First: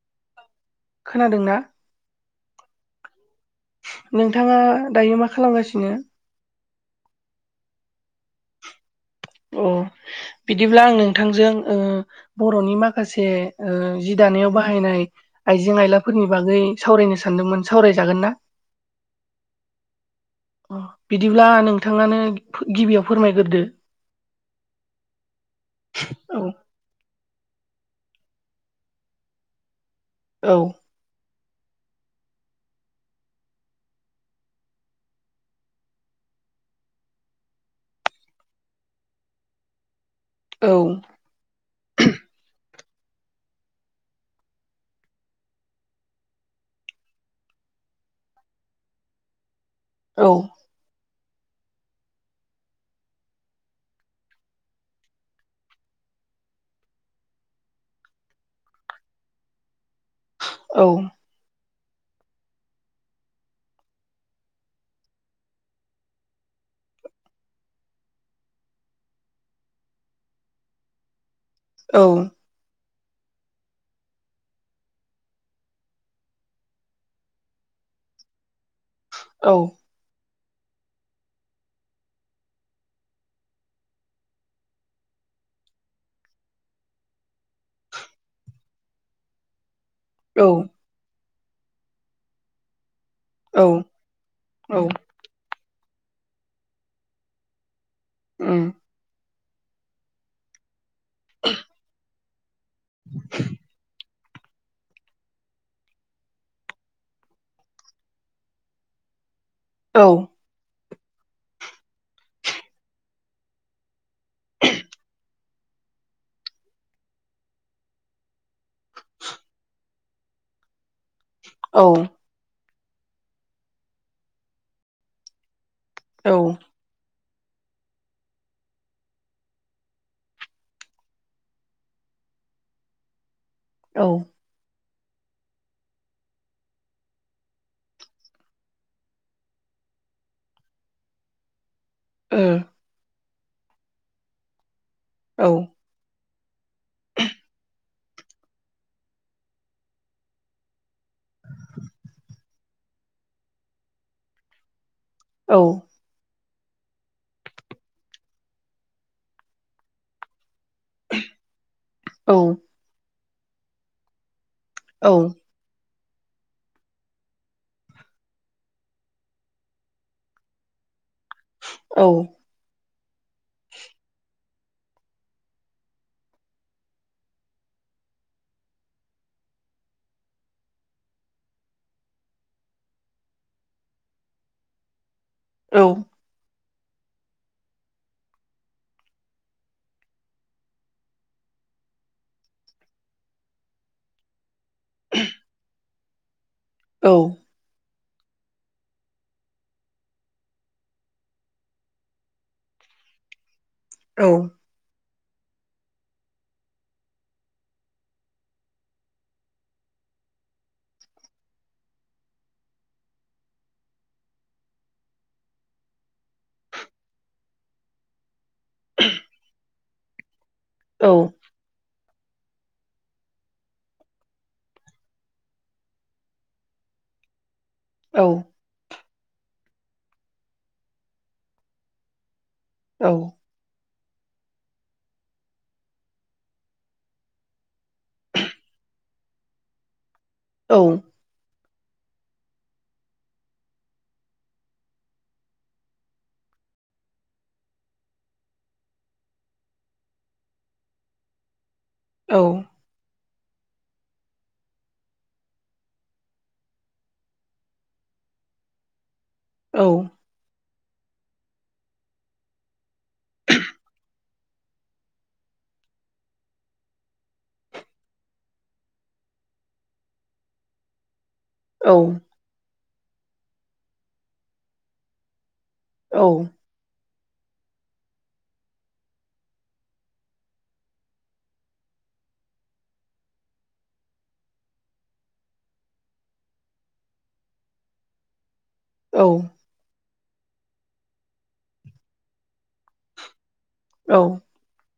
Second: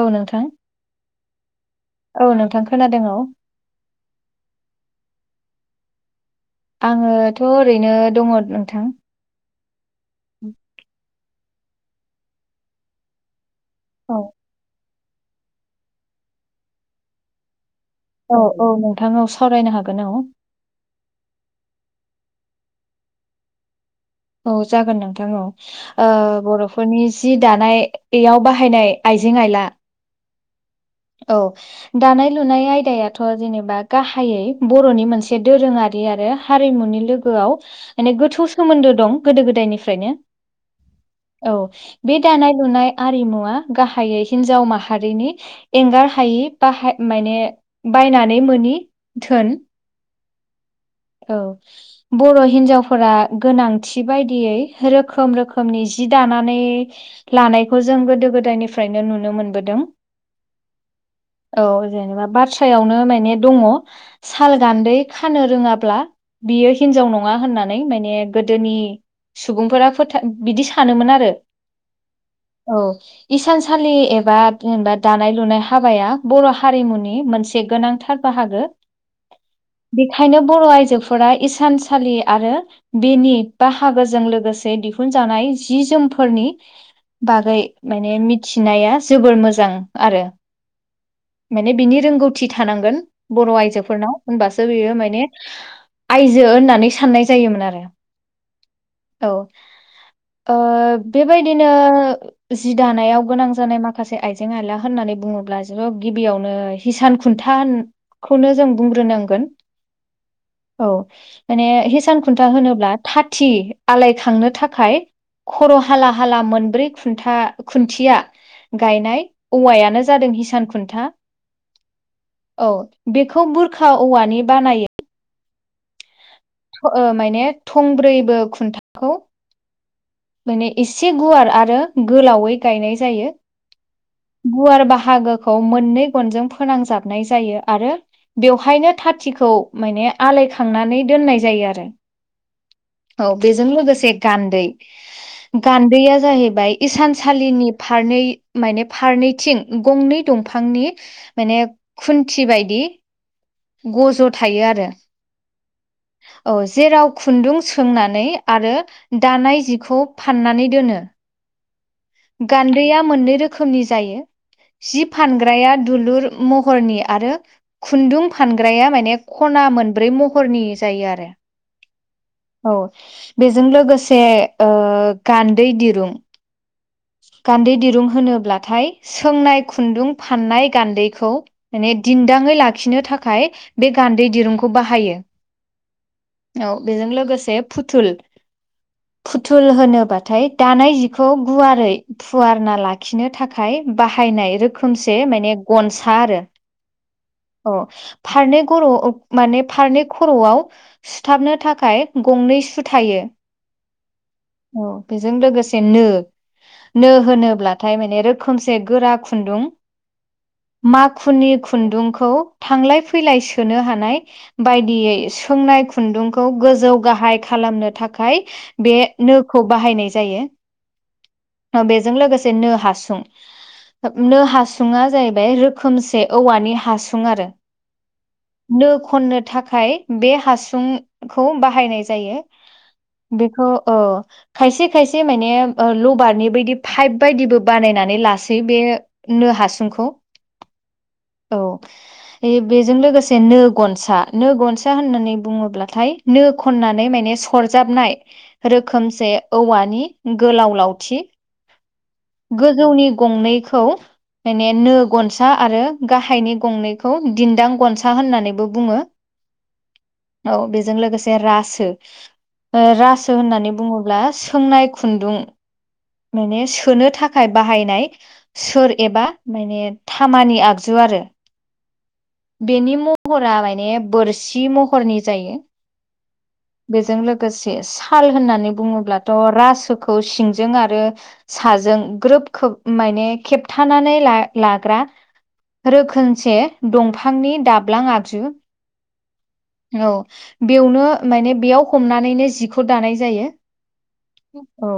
औ नोंथां खोनादोंना? औ नोंथां खोनादों औ। नोंथाङा दायो मा खालामगासिनो? आङोथ' ओरैनो दङ नोंथां। अ बिदिब्ला आं नोंथांजों ओ बर'नि माखासे ओ औ जि दानायाव बाहायनाय आइजें आइलाफोरनि बागै सावरायनो सानदोंमोन सावरायजागोन ना औ औ नोंथां औ सावरायनो हागोन औ। अ बिदिब्ला नोंथाङानो गिबियाव फोरमायग्रोदो। औ जागोन नोंथां औ। ओ औ बर'फोरनि जि दानायाव बाहायनाय आइजें आइला औ औ दानाय लुनाय आयदायाथ' जेनेबा गाहायै बर'नि मोनसे दोरोङारि आरो हारिमुनि लो आव माने गोथौ सोमोन्दो दं गोदो गोदायनिफ्रायनो औ औ बे दानाय लुनाय आरिमुवा गाहायै हिनजाव माहारिनि एंगार हायि बाहाय माने बायनानै मोननि धोन। औ औ बर' हिनजावफोरा गोनांथि बायदियै रोखोम रोखोमनि जि दानानै लानायखौ जों गोदो गोदायनिफ्रायनो नुनो मोनबोदों। औ औ जेनेबा बाथ्रायावनो माने दङ साल गान्दै खानो रोङा ब्ला बियो हिनजाव नङा होननानै माने गोदोनि सुबुंफोरा फोथा बिदि सानोमोन आरो। औ औ इसानसालि एबा जेनेबा दानाय लुनाय हाबाया बर' हारिमुनि मोनसे गोनांथार बाहागो। औ बेखायनो बर' आइजोफोरा इसानसालि आरो बेनि बाहागोजों लोगोसे दिहुनजानाय जि जोमफोरनि बागै माने मिथिनाया जोबोर मोजां आरो माने बिनि रोंगौथि थानांगोन बर' औ आयजोफोरनाव होनबासो औ बियो माने आयजो होननानै साननाय जायोमोन आरो उम औ ओ बेबायदिनो जि दानायाव गोनां जानाय माखासे आइ आइजें आइला होननानै बुङोब्ला ज' गिबियावनो हिसान खुन्था होन खौनो जों बुंग्रोनांगोन औ औ माने हिसान खुन्था होनोब्ला थाथि आलायखांनो थाखाय खर' हाला हाला मोनब्रै खुन्था खुन्थिया गायनाय औवायानो जादों हिसान खुन्था औ औ बेखौ बुरखा औवानि बानायो औ ओ माने थंब्रैबो खुन्थाखौ माने एसे गुवार आरो गोलावै गायनाय जायो औ गुवार बाहागोखौ मोननै गनजों फोनांजाबनाय जायो आरो बेवहायनो थाथिखौ माने आलायखांनानै दोननाय जायो आरो ओ औ बेजों लोगोसे गान्दै गान्दैया जाहैबाय इसानसालिनि फारनै माने फारनैथिं गंनै दंफांनि माने खुन्थि बायदि गज' थायो आरो औ औ जेराव खुन्दुं सोंनानै आरो दानाय जिखौ फाननानै दोनो औ गान्दैया मोननै रोखोमनि जायो जि फान ग्राया दुलुर महरनि आरो खुन्दुं फानग्राया माने खना मोनब्रै महरनि जायो आरो औ औ बेजों लोगोसे गान्दै दिरुं गान्दै दिरुं होनोब्लाथाय सोंनाय खुन्दुं फाननाय गान्दैखौ माने दिन्दाङै लाखिनो थाखाय बे गान्दै दिरुंखौ बाहायो औ औ बेजों लोगोसे फुथुल फुथुल होनोबाथाय दानाय जिखौ गुवार रै फुवारना लाखिनो थाखाय बाहायनाय रो खोमसे माने गनसा आरो औ अ फारनै खर' माने फारनै खर'आव सुथाबनो थाखाय गंनै सु थायो औ औ बेजों लोगोसेनो नो होनोब्लाथाय माने रोखोमसे गोरा खुन्दुं माखुनि खुन्दुंखौ थांलाय फैलाय सोनो हानाय बायदियै सोंनाय खुन्दुंखौ गोजौ गाहाय खालामनो थाखाय बे नोखौ बाहायनाय जायो। औ बेजों लोगोसे नो हासुं नो हासुङा जाहैबाय रोखोमसे औवानि हासुं आरो औ नो खननो थाखाय बे हासुंखौ बाहायनाय जायो। औ बेखौ औ खायसे खायसे माने ओ लो- बारनि बायदि पाइप बायदिबो बानायनानै लासै बे नो हासुंखौ। औ औ बेजों लोगोसे नो गनसा। नो गनसा होननानै बुङोब्लाथाय नो खननानै माने सरजाबनाय रोखोमसे औवानि गोलाव लाव- थि गोजौनि गंनैखौ माने नो गनसा आरो गाहायनि गंनैखौ दिन्दां गनसा होननानैबो बुङो। औ औ बेजों लोगोसे रासो। ओ रासो होननानै बुङोब्ला सोंनाय खुन्दुं। माने सोनो थाखाय बाहायनाय सोर एबा माने थामानि आगजु आरो। औ बेनि महरा माने बोरसि महरनि जायो। औ बेजों लोगोसे साल होननानै बुङोब्लाथ' रासोखौ सिंजों आरो आरो साजों ग्रोब खेब माने खेबथानानै ला-लाग्रा रोखोमसे दंफांनि दाब्लां आगजु। औ औ बेवनो माने बेयाव हमनानैनो जिखौ दानाय जायो। औ औ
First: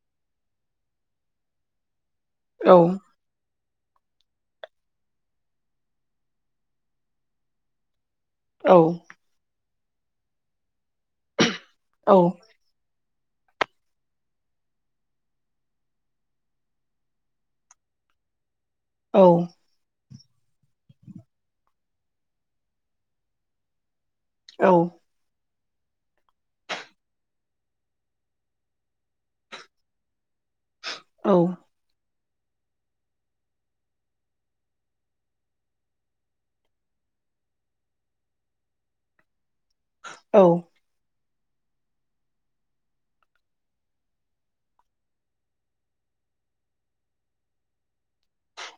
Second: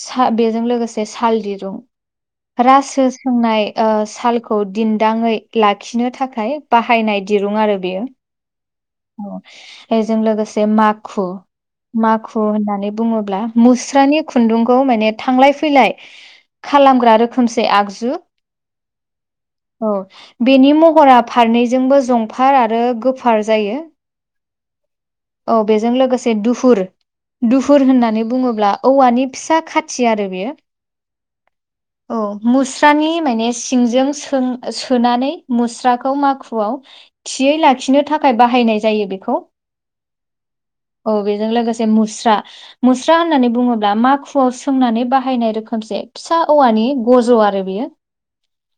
सा बेजों लोगोसे साल दिरुं। रासो सोंनाय ओ सालखौ दिन्दाङै लाखिनो थाखाय बाहायनाय दिरुं आरो बेयो। औ औ बेजों लोगोसे माखु। माखु होननानै बुङोब्ला मुस्रानि खुन्दुं खौ माने थांलाय-फैलाय खालामग्रा रोखोमसे आगजु। औ औ बेनि महरा फारनैजोंबो जंफार आरो गोफार जायो। औ औ बेजों लोगोसे दुफुर। दुफुर होननानै बुङोब्ला औवानि फिसा खाथि आरो बेयो। औ औ मुस्रानि माने सिंजों सों-सोनानै मुस्राखौ माखुआव थियै लाखिनो थाखाय बाहायनाय जायो बेखौ। औ औ बेजों लोगोसे मुस्रा। मुस्रा होननानै बुङोब्ला मा- खुवाव सोंनानै बाहायनाय रोखोमसे फिसा औवानि गज' आरो बेयो।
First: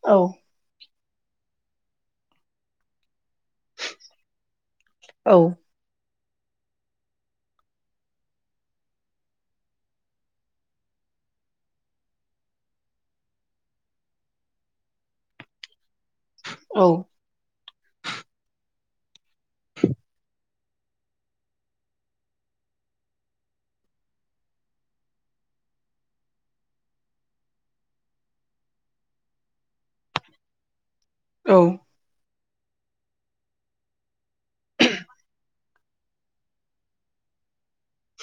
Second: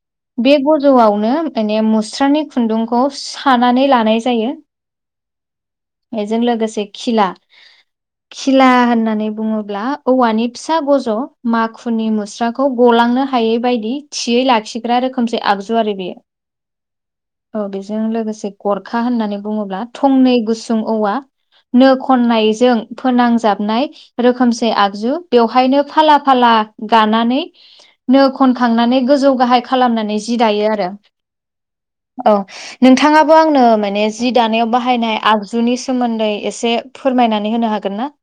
औ बे गजआवनो माने मुस्रानि खुन्दुंखौ सानानै ला- नाय जायो। बेजों लोगोसे खिला। खिला होननानै बुङोब्ला औवानि फिसा गज' माखुनि मुस्राखौ गलांनो हायै बायदि थियै लाखिग्रा रोखोमसै आगजु आरो बेयो। औ औ बेजों लोगोसे गरखा होननानै बुङोब्ला थंनै गुसुं औवा। नो खननायजों फोनांजाबनाय रोखोमसे आगजु बेवहायनो फाला फाला गानानै नो खनखांनानै गोजौ गाहाय खालामनानै जि दायो आरो औ औ नोंथाङाबो आंनो माने जि दानायाव बाहायनाय आगजुनि सोमोन्दै एसे फोरमायनानै होनो हागोन ना।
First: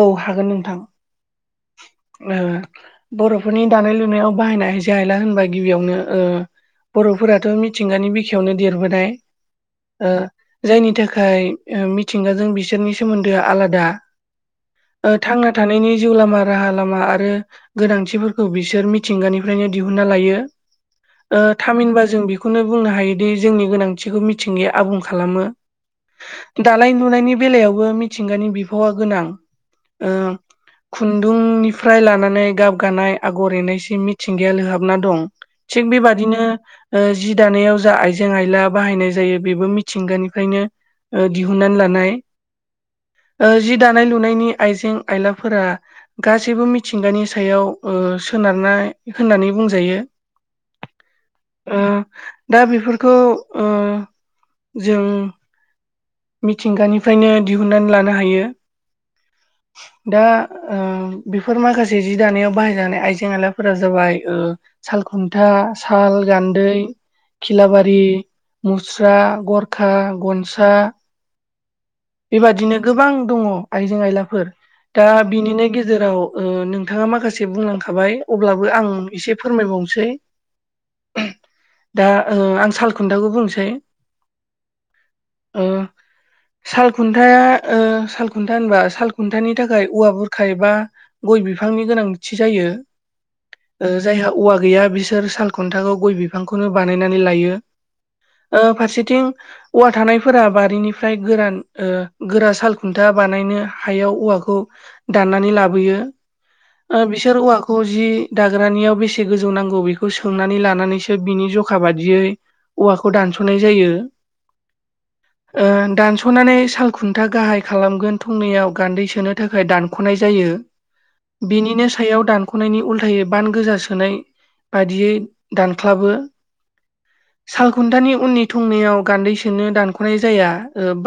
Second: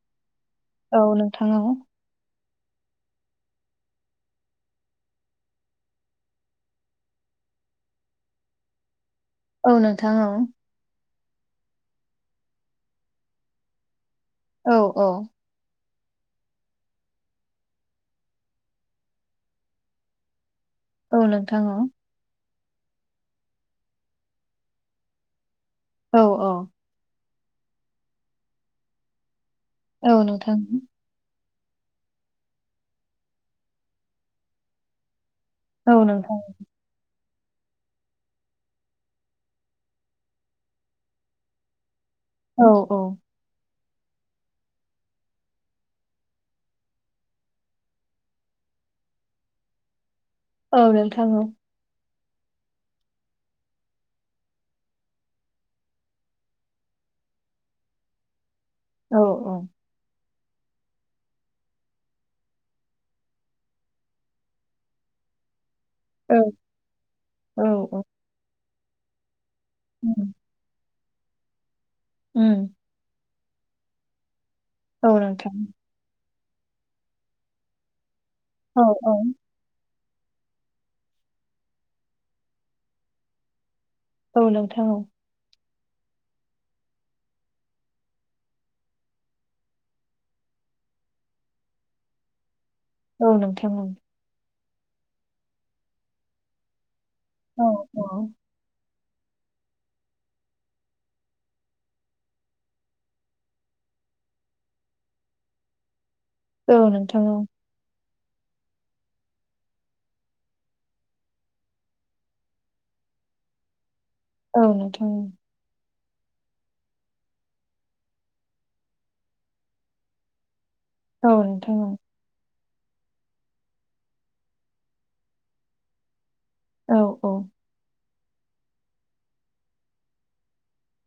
औ हागोन नोंथां। औ नोंथां औ ओ बर'फोरनि दानाय लुनायाव बाहायनाय आयजें आयला होनबा गिबियावनो ओ। बर'फोराथ' मिथिंगानि बिखायावनो देरबोनाय औ ओ नोंथां औ जायनि थाखाय ओ मिथिंगाजों बिसोरनि सोमोन्दोआ आलादा। औ ओ औ थांना थानायनि जिउ लामा राहा लामा आरो गोनांथिफोरखौ बिसोर मिथिंगानिफ्रायनो दिहुनना लायो औ नोंथां थामहिनबा जों बेखौ बेखौनो बुंनो हायोदि जोंनि गोनांथिखौ मिथिंगाया आबुं खालामो। औ औ दानाय लुनायनि बेलायावबो मिथिंगानि बिफावा गोनां औ नोंथां खुन्दुंनिफ्राय लानानै गाब गानाय आगर एनायसिम मिथिंगाया लोहाबना दं। थिग औ नोंथां बेबादिनो। जि दानायाव जा आइजें आयला बाहायनाय जायो बेबो मिथिंगानिफ्रायनो दिहुननानै लानाय। औ औ जि दानाय लुनायनि आइजें आयलाफोरा गासैबो मिथिंगानि सायाव सोनारनाय होननानै बुंजायो। औ नोंथां औ। दा बेफोरखौ जों मिथिंगानिफ्रायनो दिहुननानै लानो हायो। औ औ दा बेफोर माखासे जि दानायाव बाहायजानाय आइजें आइलाफोरा जाबाय सालख फथा साल औ गान्दै औ खिलाबारि औ मुस्रा गर खा उम गनसा उम बेबादिनो गोबां दङ आइजें आयलाफोर दा औ नोंथां बिनिनो गेजेराव गेराव नोंथाङा माखासे बुंलांखाबाय अब्लाबो औ आं औ एसे फोरमायबावनोसै दा आं सालखुन्थाखौ बुंनोसै औ नोंथां औ ओ साल खुन्थाया साल खुन्था होनबा साल खुन्थानि थाखाय औवा बुरख एबा गय बिफांनि गोनांथि जायो। औ नोंथां ओ नं। जायहा औवा गैया बिसोर साल खुन्थाखौ गय बि बिफांखौनो बानायनानै ल औ औ फारसेथिं औा थानायफोरा बारिनि फ्राय गोरान गोरा सालखुन्था बानायनो हायाव औवाखौ दाननानै लाबोयो औ नोंथां औ बिसोर औवा खौ जि दाग्रानियाव बेसे गोजौ नांगौ बेखौ सोंनानै लानानैसो बिनि जखा बादियै औवाखौ दानस'नाय जायो। औ नोंथां औ। ओं दानस'नानै सालखुन्था गाहाय खालामगोन थंनैयाव गान्दै सोनो थाखाय दानख'नाय जायो। औ नोंथां बिनिनो औ सायाव दान ख'नायनि उल्थायै बान गोजा सोनाय बाददियै दानख्लाबो। औ औ सालखुन्थानि उननि थंनैयाव गान्दै सोनो दानख'नाय जाया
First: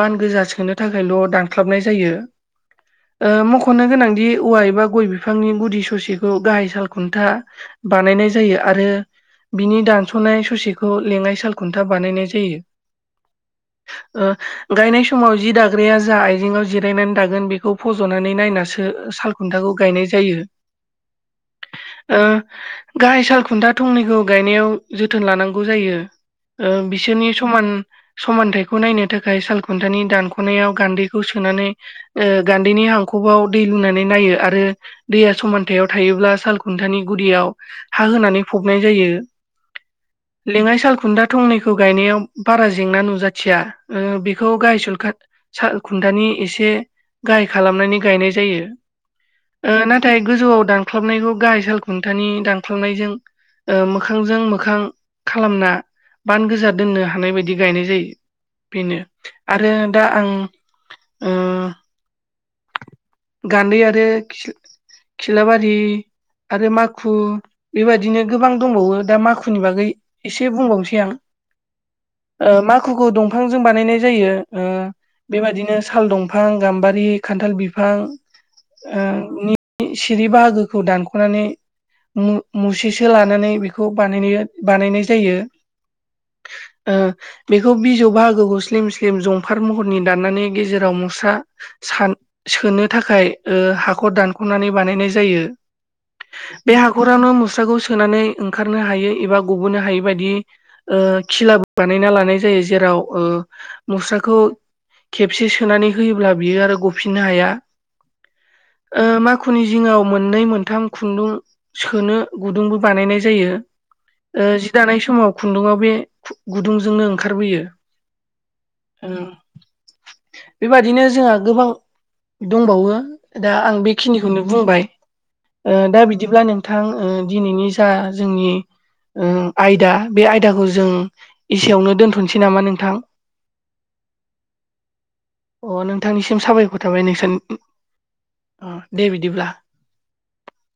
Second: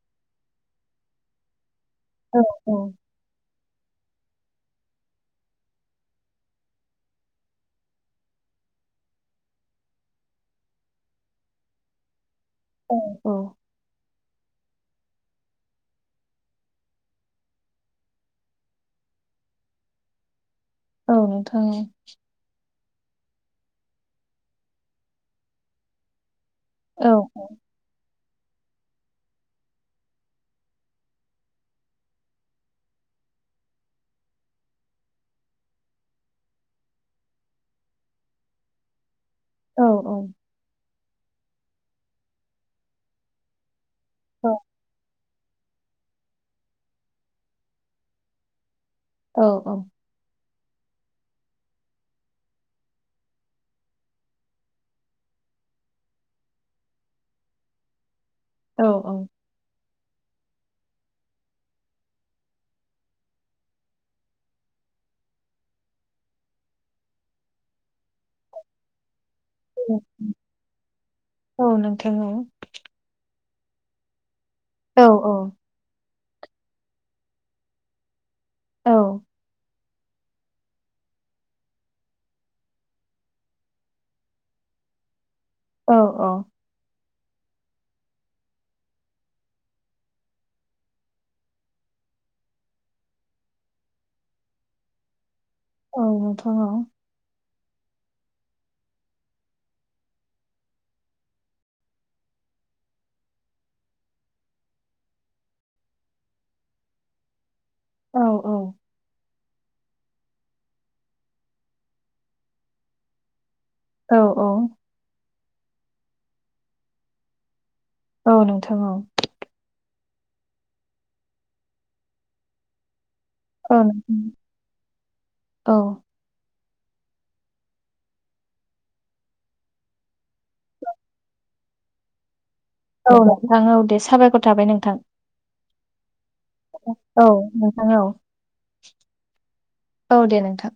बान गोजा सोनो थाखायल' दानख्लाबनाय जायो। औ औ मख'नो गोनांदि औवा एबा गय बिफांनि गुदि ससेखौ गाहाय साल खुन्था बानायनाय जायो आरो बिनि दानस'नाय ससेखौ लेङाइ सालखुन्था बानायनाय जायो। औ औ गायनाय समाव जि दाग्राया जा आइजेंआव जिरायनानै दागोन बेखौ फज'नानै नायनासो साल खुन्थाखौ गायनाय जायो। औ नोंथांनि गाहाय साल खुन्था थंनैखौ गायनायाव जोथोन लानांगौ जायो। औ बिसोरनि नोंथां समान समानथाय बेखौ नायनो थाखाय सालखुन्थानि दानख'नायाव गान्दैखौ सोनानै गान्दैनि हाखआव दै लुनानै नायो आरो दैया समानथायाव थायोब्ला सालखुन्थानि गुदियाव हा होनानै फबनाय जायो। औ औ लेङाइ सालखुन्दा थंनैखौ गायनायाव बारा जेंना नुजाथिया। ओ औ बेखौ गायसलखा साल खुन्थानि एसे गाहाय खालामनानै गायनाय जायो ओ ना थाय गोजौआव दानख्लाबनायखौ गाहाय साल खुन्थानि दानख्लाबनायजों ओ मोखांजों मोखां खालामना बान गोजा दोननो हानाय बायदि गायनाय जायो। बेनो आरो दा आं ओ गानदै आरो खिल खिलाबारि आरो माखु बेबायदिनो गोबां दंबावो दा माखु माखुनि बागै एसे बुंबावनोसै आं औ नोंथां ओ मा खुखु दंफांजों बानायनाय जायो ओ औ बेबादिनो साल दं फां गाम्बारि खान्थाल बिफां औ ओ नि सिरि बाहागोखौ दानख'नानै मु-मुसेसो लानानै बेखौ बानायनाया-बानायनाय जायो। औ औ ओ बेखौ बिजौ बाहागोखौ स्लिम स्लिम जंफार महरनि दाननानै गेजेराव मुस्रा सान-सोनो थाखाय ओ हाखर दानख'नानै बानायनाय जायो। औ नोंथां औ नोंथां बे हाखरावनो मुस्राखौ सोनानै ओंखारनो हायो एबा ग'बोनो हायो बायदि ओ खिलाबो बानायना लानाय जायो जेराव ओ मुस्राखौ खेबसे सोनानै होयोब्ला बियो आरो गफिननो हाया। औ ओ मा खुनि जिङाव मोननै मोनथाम खुन्दुं सोनो गुदुंबो बानायनाय जायो। ओ जि दानाय समाव खुन्दुंङा बे खु-गुदुंजोंनो ओंखारबोयो। औ नोंथां औ उम बेबादिनो जोंहा गोबां दंबावो। दा आं बेखिनिखौनो बुंबाय ओ दा बि बिदिब्ला नोंथां ओ दिनैनि जा जोंनि ओ आयदा बे आयदाखौ जों इसेयावनो दोनथ'नोसै नामा नों औ नोंथां औ दे साबायखर थाबाय नोंथां। अ नोंथांनिसिम साबायखर थाबाय औ नोंथां औ अ' दे बिदिब्ला। औ दे नोंथां।